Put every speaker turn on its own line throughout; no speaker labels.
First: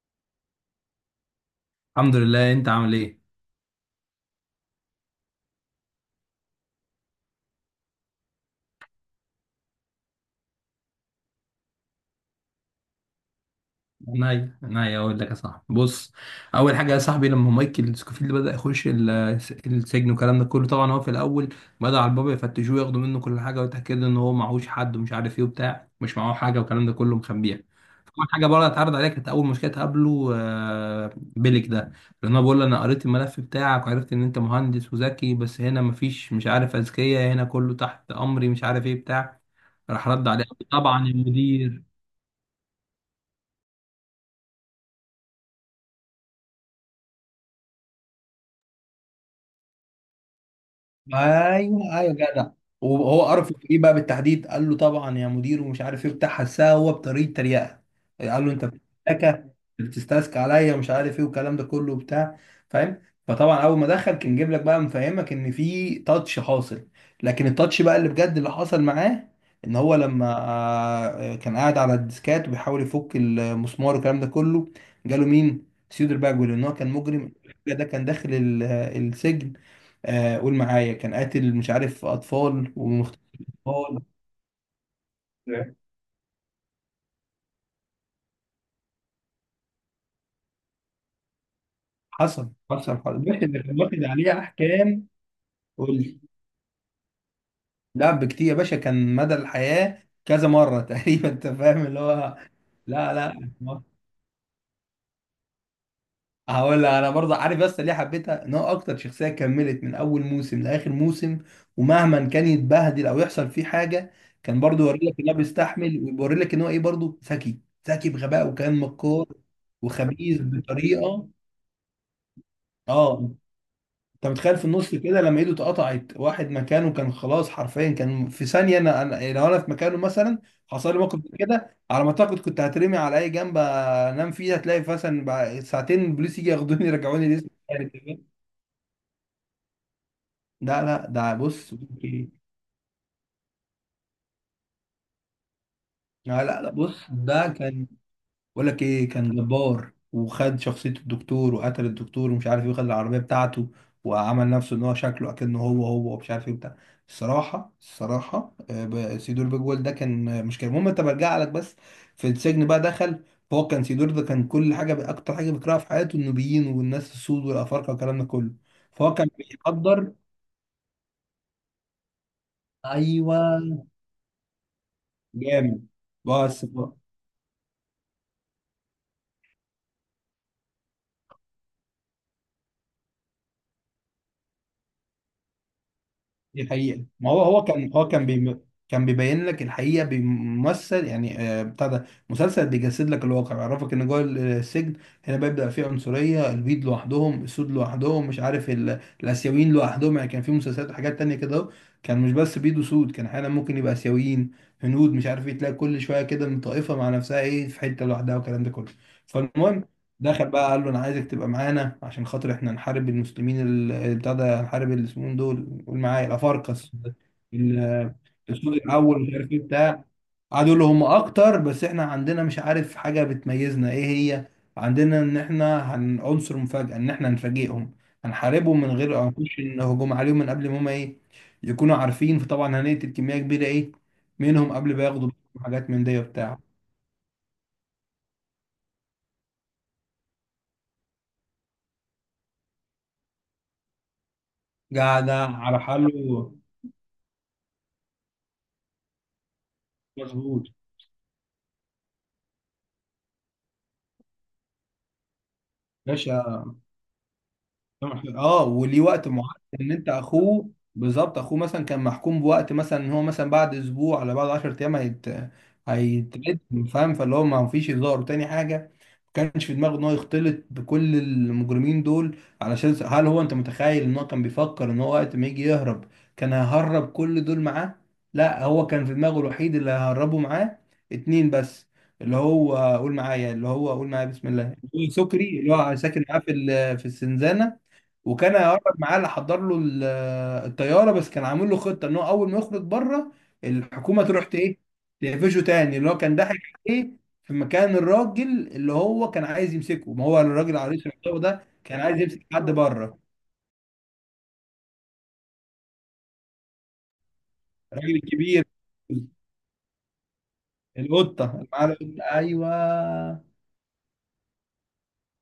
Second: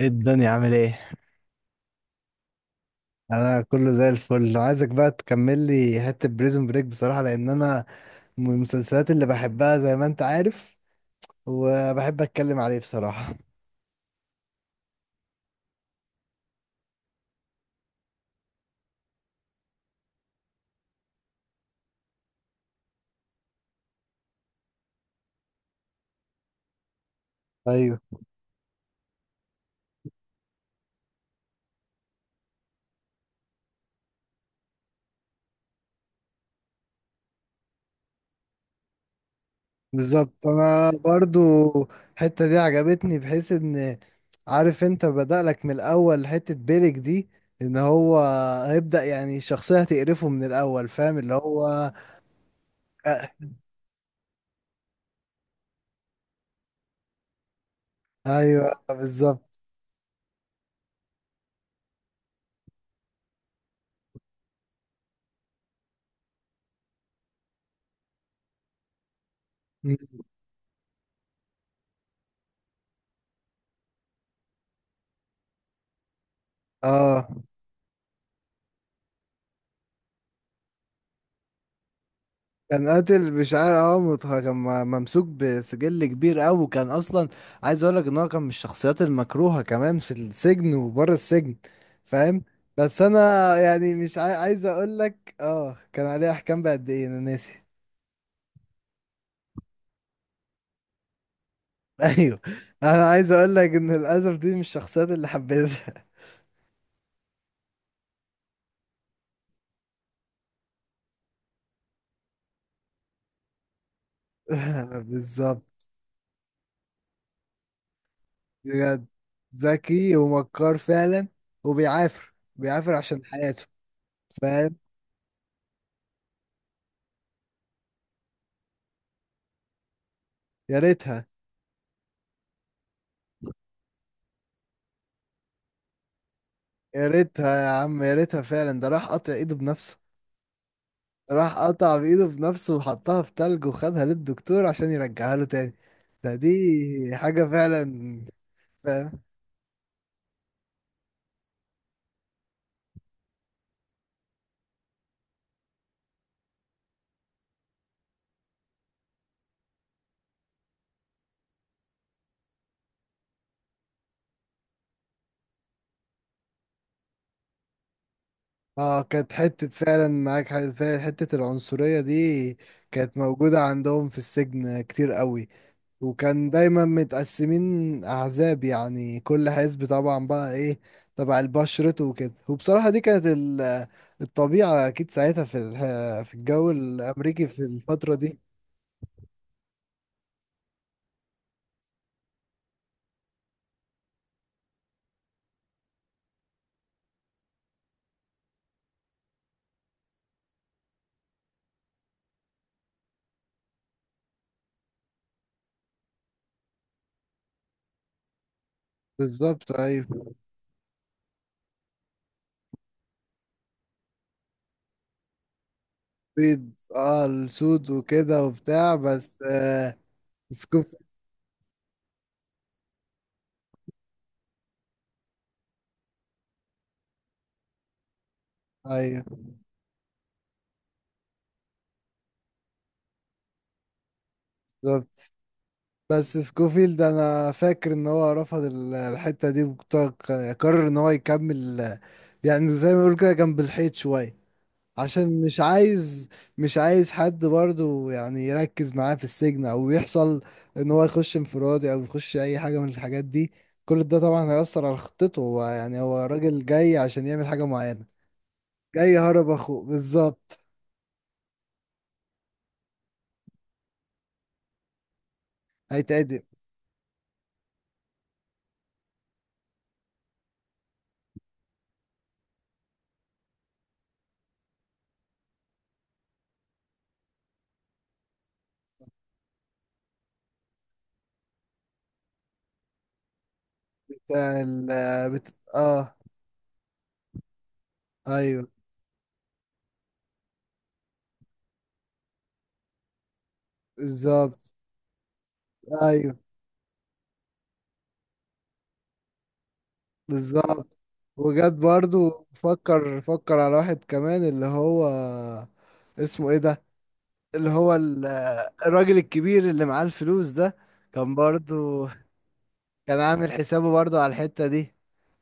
ايه الدنيا عامل ايه؟
الحمد لله، انت عامل ايه؟
انا كله زي الفل، عايزك بقى تكمل لي حته بريزون بريك بصراحه، لان انا من المسلسلات اللي بحبها زي ما انت عارف، وبحب اتكلم عليه بصراحه.
ناي اقول لك يا صاحبي، بص. اول حاجه يا صاحبي، لما مايكل سكوفيلد بدا يخش السجن والكلام ده كله، طبعا هو في الاول بدا على البابا يفتشوه، ياخدوا منه كل حاجه ويتاكدوا ان هو معهوش حد ومش عارف ايه وبتاع، مش معاه حاجه والكلام ده كله مخبيها.
ايوه،
اول حاجه بره اتعرض عليها كانت اول مشكله تقابله بيلك ده، لان هو بيقول له انا قريت الملف بتاعك وعرفت ان انت مهندس وذكي، بس هنا مفيش مش عارف اذكياء، هنا كله تحت امري مش عارف ايه بتاع. راح رد عليه
بالظبط، انا
طبعا
برضو
المدير.
الحته دي عجبتني، بحيث ان عارف انت، بدأ لك من الاول حته بيلك دي، ان هو هيبدأ، يعني الشخصيه هتقرفه من الاول، فاهم اللي هو؟
ايوه ايوه جدع. وهو عرف في ايه بقى بالتحديد؟ قال له طبعا يا مدير ومش عارف ايه بتاع، حسها هو بطريقه تريقه. قال له انت
ايوه،
بتستسكى،
بالظبط.
بتستسكى عليا ومش عارف ايه والكلام ده كله وبتاع. فاهم؟ فطبعا اول ما دخل كان جايب لك بقى مفهمك ان في تاتش حاصل. لكن التاتش بقى اللي بجد اللي حصل معاه، ان هو لما كان قاعد على الديسكات وبيحاول يفك المسمار والكلام ده كله، جاله مين؟ سيودر باجول. ان هو كان
اه،
مجرم، ده كان داخل السجن. قول معايا، كان قاتل مش عارف اطفال
كان
ومختلف.
قاتل بشعار، اه
اطفال.
ممسوك بسجل كبير قوي، وكان اصلا عايز اقول لك ان هو كان من الشخصيات المكروهه كمان في السجن وبره السجن، فاهم؟
حصل حصل
بس
حصل باشا،
انا
ده كان
يعني
واخد
مش
عليه
عايز اقول
احكام.
لك، اه
قول
كان
لي.
عليه احكام بقد ايه انا ناسي
لا بكتير يا باشا، كان مدى الحياه كذا مره تقريبا، انت فاهم اللي هو.
ايوه، انا
لا
عايز
لا.
اقول لك ان للاسف دي مش الشخصيات اللي حبيتها.
هقول لك انا برضه عارف بس ليه حبيتها، ان هو اكتر شخصيه كملت من اول موسم لاخر موسم، ومهما كان يتبهدل او يحصل فيه حاجه، كان برضه يوري لك ان هو
بالظبط،
بيستحمل ويوري لك ان هو ايه، برضه ذكي. ذكي بغباء، وكان
بجد،
مكار
ذكي
وخبيث
ومكار فعلا،
بطريقه.
وبيعافر بيعافر
اه.
عشان حياته،
انت متخيل في
فاهم؟
النص كده لما ايده اتقطعت واحد مكانه؟ كان خلاص، حرفيا كان في ثانيه أنا لو انا في مكانه مثلا،
يا
حصل لي موقف
ريتها،
زي كده على ما اعتقد، كنت هترمي على اي جنب انام فيه، هتلاقي مثلا بعد ساعتين البوليس يجي ياخدوني
يا
يرجعوني لسه
ريتها يا
يعني
عم، يا
كده.
ريتها فعلا، ده راح قطع ايده بنفسه،
لا ده
راح
بص.
قطع بايده بنفسه، وحطها في تلج، وخدها للدكتور عشان يرجعها له تاني. ده
لا بص،
دي حاجة
ده كان
فعلا،
بقول لك ايه،
فاهم؟
كان جبار. وخد شخصية الدكتور وقتل الدكتور ومش عارف ايه، وخد العربية بتاعته، وعمل نفسه ان هو شكله اكنه هو هو، ومش عارف ايه بتاع. الصراحة سيدور بيجوال ده كان مشكلة. المهم انت، برجع لك بس. في السجن بقى دخل، فهو كان سيدور ده كان كل حاجة، اكتر حاجة بيكرهها في حياته النوبيين والناس السود والافارقة والكلام ده كله.
اه،
فهو كان
كانت حتة فعلا،
بيقدر.
معاك حاجة فعلا، حتة العنصرية دي كانت
ايوه.
موجودة عندهم في السجن كتير قوي،
جامد.
وكان
بس
دايما متقسمين احزاب، يعني كل حزب طبعا بقى ايه، تبع البشرته وكده، وبصراحة دي كانت الطبيعة اكيد ساعتها في في
دي
الجو
حقيقة، ما هو
الامريكي في
هو كان هو
الفترة
كان
دي.
بي كان بيبين لك الحقيقة، بيمثل يعني بتاع، ده مسلسل بيجسد لك الواقع، بيعرفك ان جوه السجن هنا بيبدأ فيه عنصرية. البيض لوحدهم، السود لوحدهم، مش عارف الآسيويين لوحدهم. يعني كان في مسلسلات وحاجات تانية كده أهو، كان مش بس بيض وسود، كان احيانا ممكن يبقى آسيويين، هنود، مش عارف ايه، تلاقي كل شوية كده من طائفة مع نفسها ايه في حتة لوحدها والكلام ده كله.
بالظبط،
فالمهم
ايوه،
دخل بقى، قال له انا عايزك تبقى معانا عشان خاطر احنا نحارب المسلمين اللي بتاع ده، نحارب اللي اسمهم دول، قول معايا،
بيض
الافارقه
اه، السود
ال-
وكده
الصوت
وبتاع،
الاول مش
بس
عارف ايه
آه،
بتاع. قعدوا يقولوا
سكوف.
هم اكتر، بس احنا عندنا مش عارف حاجه بتميزنا. ايه هي؟ عندنا ان احنا هن عنصر مفاجاه، ان احنا هنفاجئهم، هنحاربهم من غير
ايوه،
هنخش إن هجوم عليهم من قبل ما هم ايه يكونوا عارفين. فطبعا هنقتل كميه كبيره ايه منهم قبل ما
بالظبط.
ياخدوا حاجات من دي
بس
وبتاع.
سكوفيلد ده انا فاكر ان هو رفض الحتة دي، وقرر ان هو يكمل، يعني زي ما بيقولوا كده، جنب الحيط شوية،
قاعد
عشان مش
على
عايز
حاله.
مش عايز حد برضو يعني يركز معاه في السجن، او يحصل
مظبوط.
ان هو يخش انفرادي، او يخش اي حاجة من الحاجات دي. كل ده طبعا هيأثر على خطته، هو يعني هو
باشا،
راجل جاي عشان يعمل حاجة معينة،
طبعاً إحنا، اه، وليه
جاي
وقت معين.
هرب اخوه
ان انت
بالظبط،
اخوه بالظبط. اخوه مثلا كان محكوم بوقت، مثلا ان هو مثلا بعد اسبوع ولا بعد 10 ايام
هيتعدم.
هيترد. فاهم؟ فاللي هو ما فيش هزار وتاني حاجه، ما كانش في دماغه ان هو يختلط بكل المجرمين دول. هل هو، انت متخيل ان هو كان بيفكر ان هو وقت ما يجي يهرب كان هيهرب كل دول معاه؟ لا، هو كان في دماغه الوحيد اللي هيهربه معاه اتنين بس، اللي هو قول معايا، اللي هو قول معايا، بسم الله، اللي هو سكري، اللي هو
اه.
ساكن معاه في في السنزانه، وكان
ايوه،
هيقرب معاه اللي حضر له الطياره. بس كان عامل له خطه ان هو اول ما يخرج بره، الحكومه تروح
بالظبط.
ايه، تقفشه تاني. اللي هو
ايوه،
كان ضحك عليه في مكان الراجل اللي هو كان عايز يمسكه، ما هو الراجل
بالظبط،
عريس العقاب ده
وجات
كان عايز
برضو،
يمسك حد بره.
فكر فكر على واحد كمان اللي هو اسمه ايه ده، اللي هو
الراجل الكبير.
الراجل الكبير اللي معاه الفلوس ده، كان
القطه، اللي معاه
برضو
القطة.
كان
ايوه
عامل حسابه برضو على الحتة دي،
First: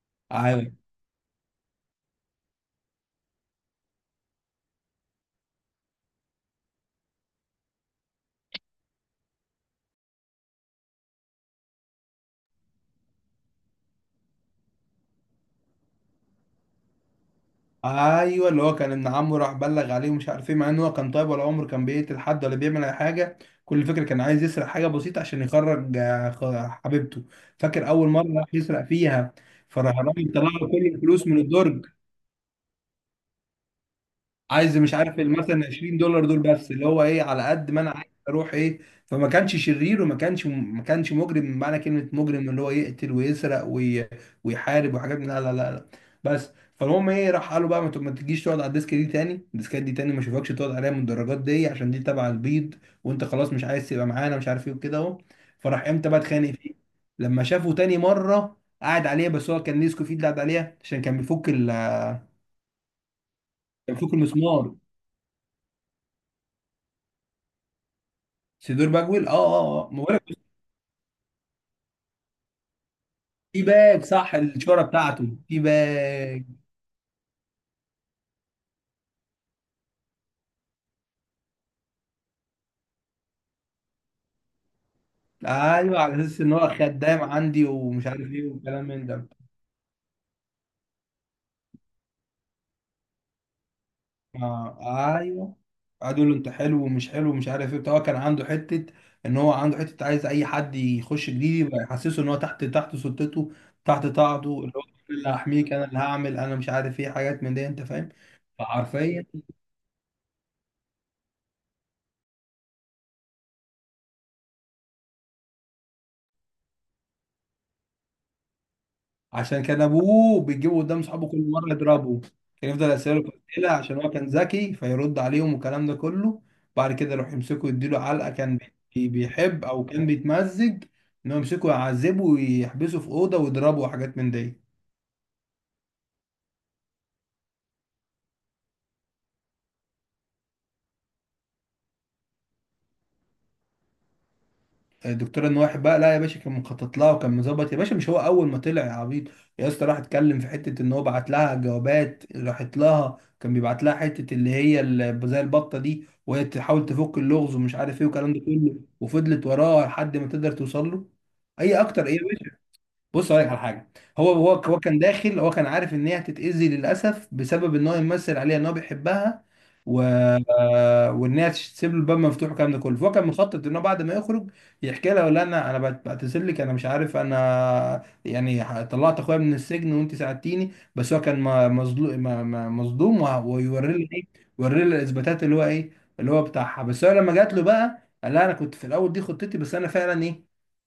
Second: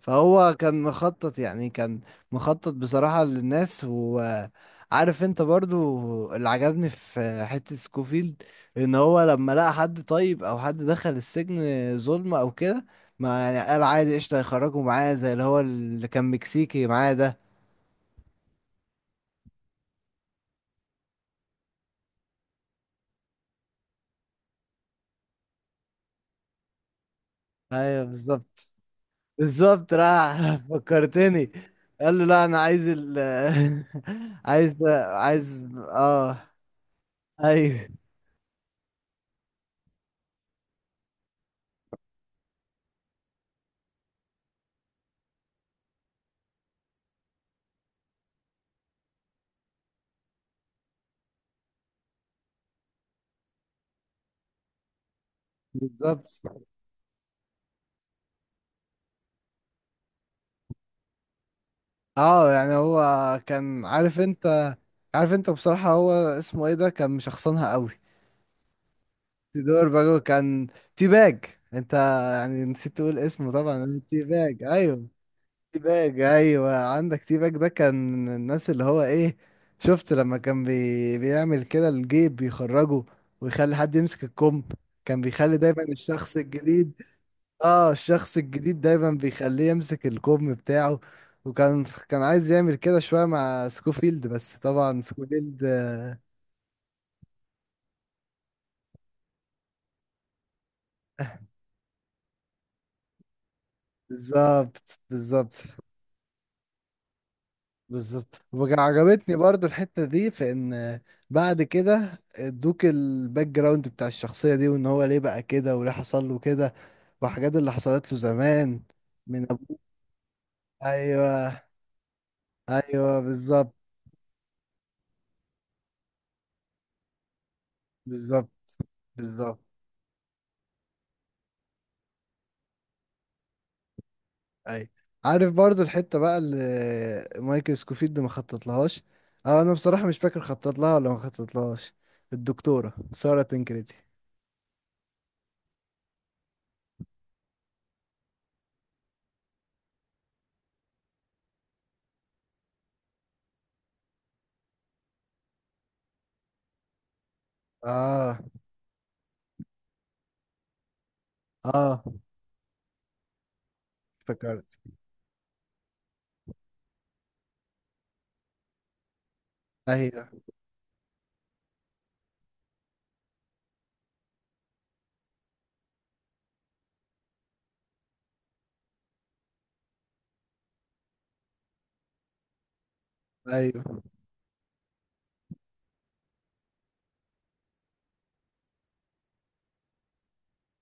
فهو
ايوه
كان مخطط، يعني كان مخطط بصراحة للناس، وعارف انت برضو اللي عجبني في حتة سكوفيلد، ان هو لما لقى حد طيب او حد دخل السجن ظلم او كده، ما يعني قال عادي قشطة، هيخرجوا معاه زي اللي هو اللي كان مكسيكي معاه ده.
ايوه، اللي هو كان ابن عمه راح بلغ عليه ومش عارف ايه، مع ان هو كان طيب ولا عمره كان بيقتل حد ولا بيعمل اي حاجه. كل فكره كان عايز يسرق حاجه بسيطه عشان يخرج حبيبته. فاكر اول
ايوه،
مره راح
بالظبط.
يسرق فيها؟
بالظبط،
فراح الراجل
راح
طلع له كل الفلوس من
فكرتني.
الدرج،
قال له لا، انا عايز
عايز
عايز،
مش عارف مثلا
عايز
20 دولار دول
اه.
بس، اللي هو ايه على قد ما انا
ايوه،
عايز اروح ايه. فما كانش شرير، وما كانش ما كانش مجرم بمعنى كلمه مجرم، اللي هو يقتل ويسرق ويحارب وحاجات لا لا لا لا، بس. فالمهم ايه، راح قالوا بقى ما تجيش تقعد على الديسك دي تاني، الديسكات دي تاني ما اشوفكش تقعد عليها من الدرجات دي، عشان دي تبع البيض وانت خلاص مش عايز تبقى معانا، مش عارف ايه وكده اهو. فراح امتى بقى
بالظبط.
اتخانق فيه؟ لما شافه تاني مره قاعد عليها، بس هو كان نيسكو فيه اللي قاعد عليها عشان كان بيفك
اه، يعني هو كان عارف
المسمار.
انت، عارف انت بصراحة، هو اسمه ايه ده، كان مشخصنها قوي.
سيدور باجويل، اه اه اه،
تيدور
ما
باجو،
بقولك.
كان تي باج، انت يعني نسيت تقول اسمه،
تي باج،
طبعا تي
صح،
باج،
الشهرة
ايوه.
بتاعته تي
تي باج
باج.
ايوه، عندك تي باج ده، كان الناس اللي هو ايه، شفت لما كان بيعمل كده، الجيب بيخرجه، ويخلي حد يمسك الكم، كان بيخلي دايما
ايوه، على اساس
الشخص
ان هو
الجديد.
خدام عندي
اه،
ومش عارف
الشخص
ايه والكلام
الجديد
من
دايما
ده.
بيخليه يمسك الكم بتاعه، وكان عايز يعمل كده شوية مع سكوفيلد، بس
آه
طبعا
ايوه.
سكوفيلد.
قعدوا يقولوا انت حلو ومش حلو ومش عارف ايه بتاع. هو كان عنده حته، ان هو عنده حته عايز اي حد يخش جديد يبقى يحسسه ان هو تحت سلطته، تحت طاعته، اللي هو أنا
بالظبط،
اللي
بالظبط،
هحميك، انا اللي هعمل انا مش عارف ايه، حاجات من دي، انت فاهم.
بالظبط،
فحرفيا
وعجبتني برضو الحتة دي في ان بعد كده ادوك الباك جراوند بتاع الشخصية دي، وان هو ليه بقى كده وليه حصل له كده، وحاجات اللي حصلت له زمان من
عشان كان
ابوه.
ابوه بيجيبه قدام صحابه كل
ايوه،
مره يضربه، كان يفضل يساله
ايوه،
في الاسئله
بالظبط،
عشان هو كان ذكي فيرد عليهم والكلام ده كله، بعد كده يروح يمسكه يديله علقه.
بالظبط،
كان
بالظبط.
بيحب او كان بيتمزج انه يمسكه يعذبه ويحبسه في اوضه ويضربه وحاجات من دي.
ايوه، عارف برضو الحتة بقى اللي مايكل سكوفيلد ما خطط لهاش. اه انا بصراحة مش فاكر خطط لها ولا ما خطط لهاش، الدكتورة سارة تنكريتي.
الدكتور انواح بقى، لا يا باشا كان مخطط لها، وكان مظبط يا باشا، مش هو اول ما طلع يا عبيط يا اسطى راح اتكلم في حته، ان هو بعت لها جوابات، راحت لها كان بيبعت لها حته اللي هي زي البطه دي وهي تحاول تفك اللغز ومش عارف ايه والكلام ده
اه،
كله، وفضلت وراه لحد ما تقدر توصل له. اي اكتر
اه،
ايه يا باشا. بص هقول لك على حاجه. هو هو
افتكرت.
هو كان داخل هو كان عارف ان هي هتتاذي للاسف، بسبب ان هو يمثل عليها ان هو بيحبها و...
ايوه،
آه، وان هي تسيب له الباب مفتوح والكلام ده كله. فهو كان مخطط ان هو بعد ما يخرج يحكي لها، ولا انا، بعتذر لك انا مش عارف انا يعني طلعت اخويا من السجن وانت ساعدتيني، بس هو كان مظلوم، مظلوم ويوري
ايوه،
لي ايه، يوري لي الاثباتات اللي هو ايه اللي هو بتاعها. بس هو لما جات له بقى قال لها انا كنت في الاول دي خطتي، بس انا فعلا ايه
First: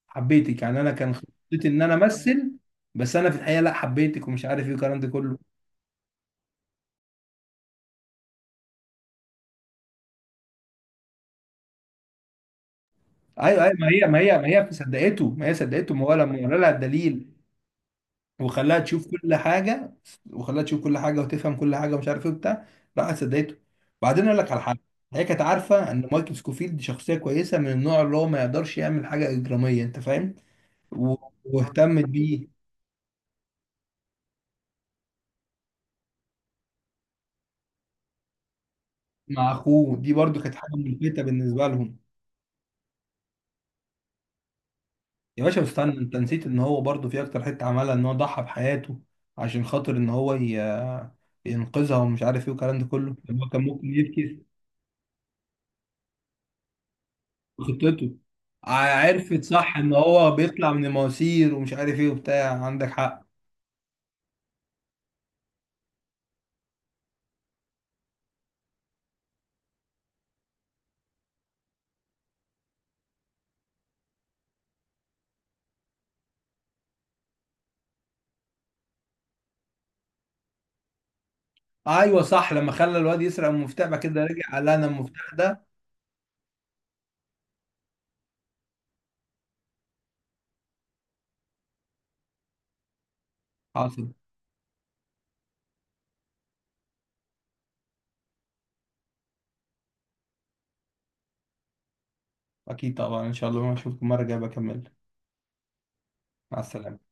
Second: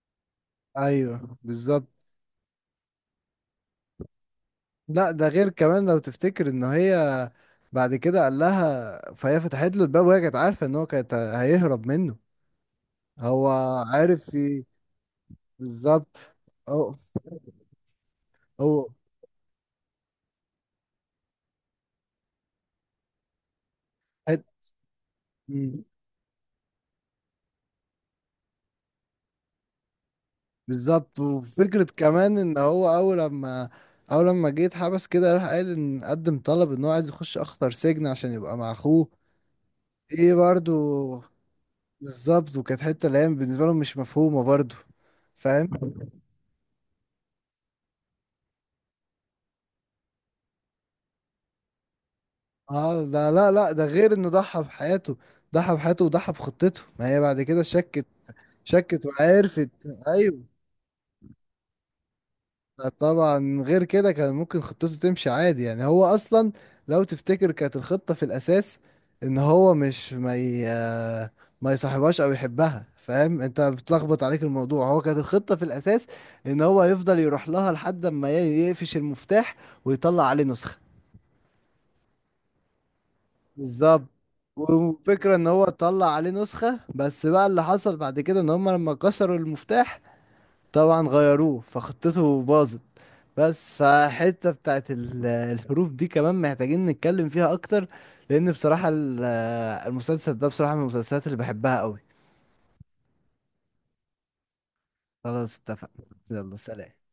حبيتك، يعني انا كان
ايوه،
خطتي ان انا
بالظبط.
امثل، بس انا في الحقيقه لا حبيتك ومش عارف ايه والكلام ده
لا ده
كله.
غير كمان، لو تفتكر ان هي بعد كده قال لها، فهي فتحت له الباب، وهي كانت عارفه ان هو كانت هيهرب منه. هو
ايوه ايوه، ما هي ما
عارف
هي ما
ي-
هي صدقته، ما هي صدقته، ما هو
بالظبط،
لما ورى لها
هو
الدليل وخلاها
هو
تشوف كل حاجه، وخلاها تشوف كل حاجه وتفهم كل حاجه ومش عارف ايه وبتاع، راحت صدقته. بعدين اقول لك على
حت-
حاجه، هي كانت
مم.
عارفه ان مايكل سكوفيلد شخصيه كويسه من النوع اللي هو ما يقدرش يعمل حاجه اجراميه، انت فاهم. و-
بالظبط، وفكره
واهتمت
كمان
بيه.
ان هو اول لما جه اتحبس كده، راح قال ان قدم طلب، ان هو عايز يخش اخطر سجن عشان يبقى مع اخوه.
مع اخوه، دي
ايه
برضو كانت حاجه
برضو،
ملفتة بالنسبه لهم.
بالظبط، وكانت حته اللي هي بالنسبه لهم مش مفهومه برضو،
يا باشا
فاهم؟
استنى، انت نسيت ان هو برضو في اكتر حته عملها، ان هو ضحى بحياته عشان خاطر ان هو ينقذها ومش عارف ايه والكلام ده
اه
كله.
ده
هو
لا
كان
لا، ده
ممكن
غير انه
يبكي.
ضحى بحياته، ضحى بحياته وضحى بخطته، ما هي بعد كده شكت،
خطته.
شكت
عرفت
وعرفت.
صح ان هو
ايوه،
بيطلع من المواسير ومش عارف ايه وبتاع، عندك حق.
طبعا غير كده كان ممكن خطته تمشي عادي، يعني هو اصلا لو تفتكر كانت الخطة في الاساس، ان هو مش ما ي... آه، ما يصاحبهاش او يحبها، فاهم انت بتلخبط عليك الموضوع، هو كانت الخطة في الاساس ان هو يفضل يروح لها لحد ما يقفش المفتاح، ويطلع عليه نسخة.
ايوه صح، لما خلى الواد يسرق المفتاح بعد
بالظبط،
كده رجع قال انا المفتاح
وفكرة ان هو
ده.
طلع عليه نسخة، بس بقى اللي حصل بعد كده ان هم لما كسروا المفتاح، طبعا غيروه، فخطته باظت. بس
حاصل.
فحتة بتاعت الحروف دي كمان محتاجين نتكلم فيها اكتر، لان بصراحة المسلسل ده بصراحة من المسلسلات اللي بحبها قوي.
اكيد طبعا ان شاء الله ما اشوفكم المره الجايه بكمل.
خلاص، اتفقنا، يلا
مع
سلام.
السلامه.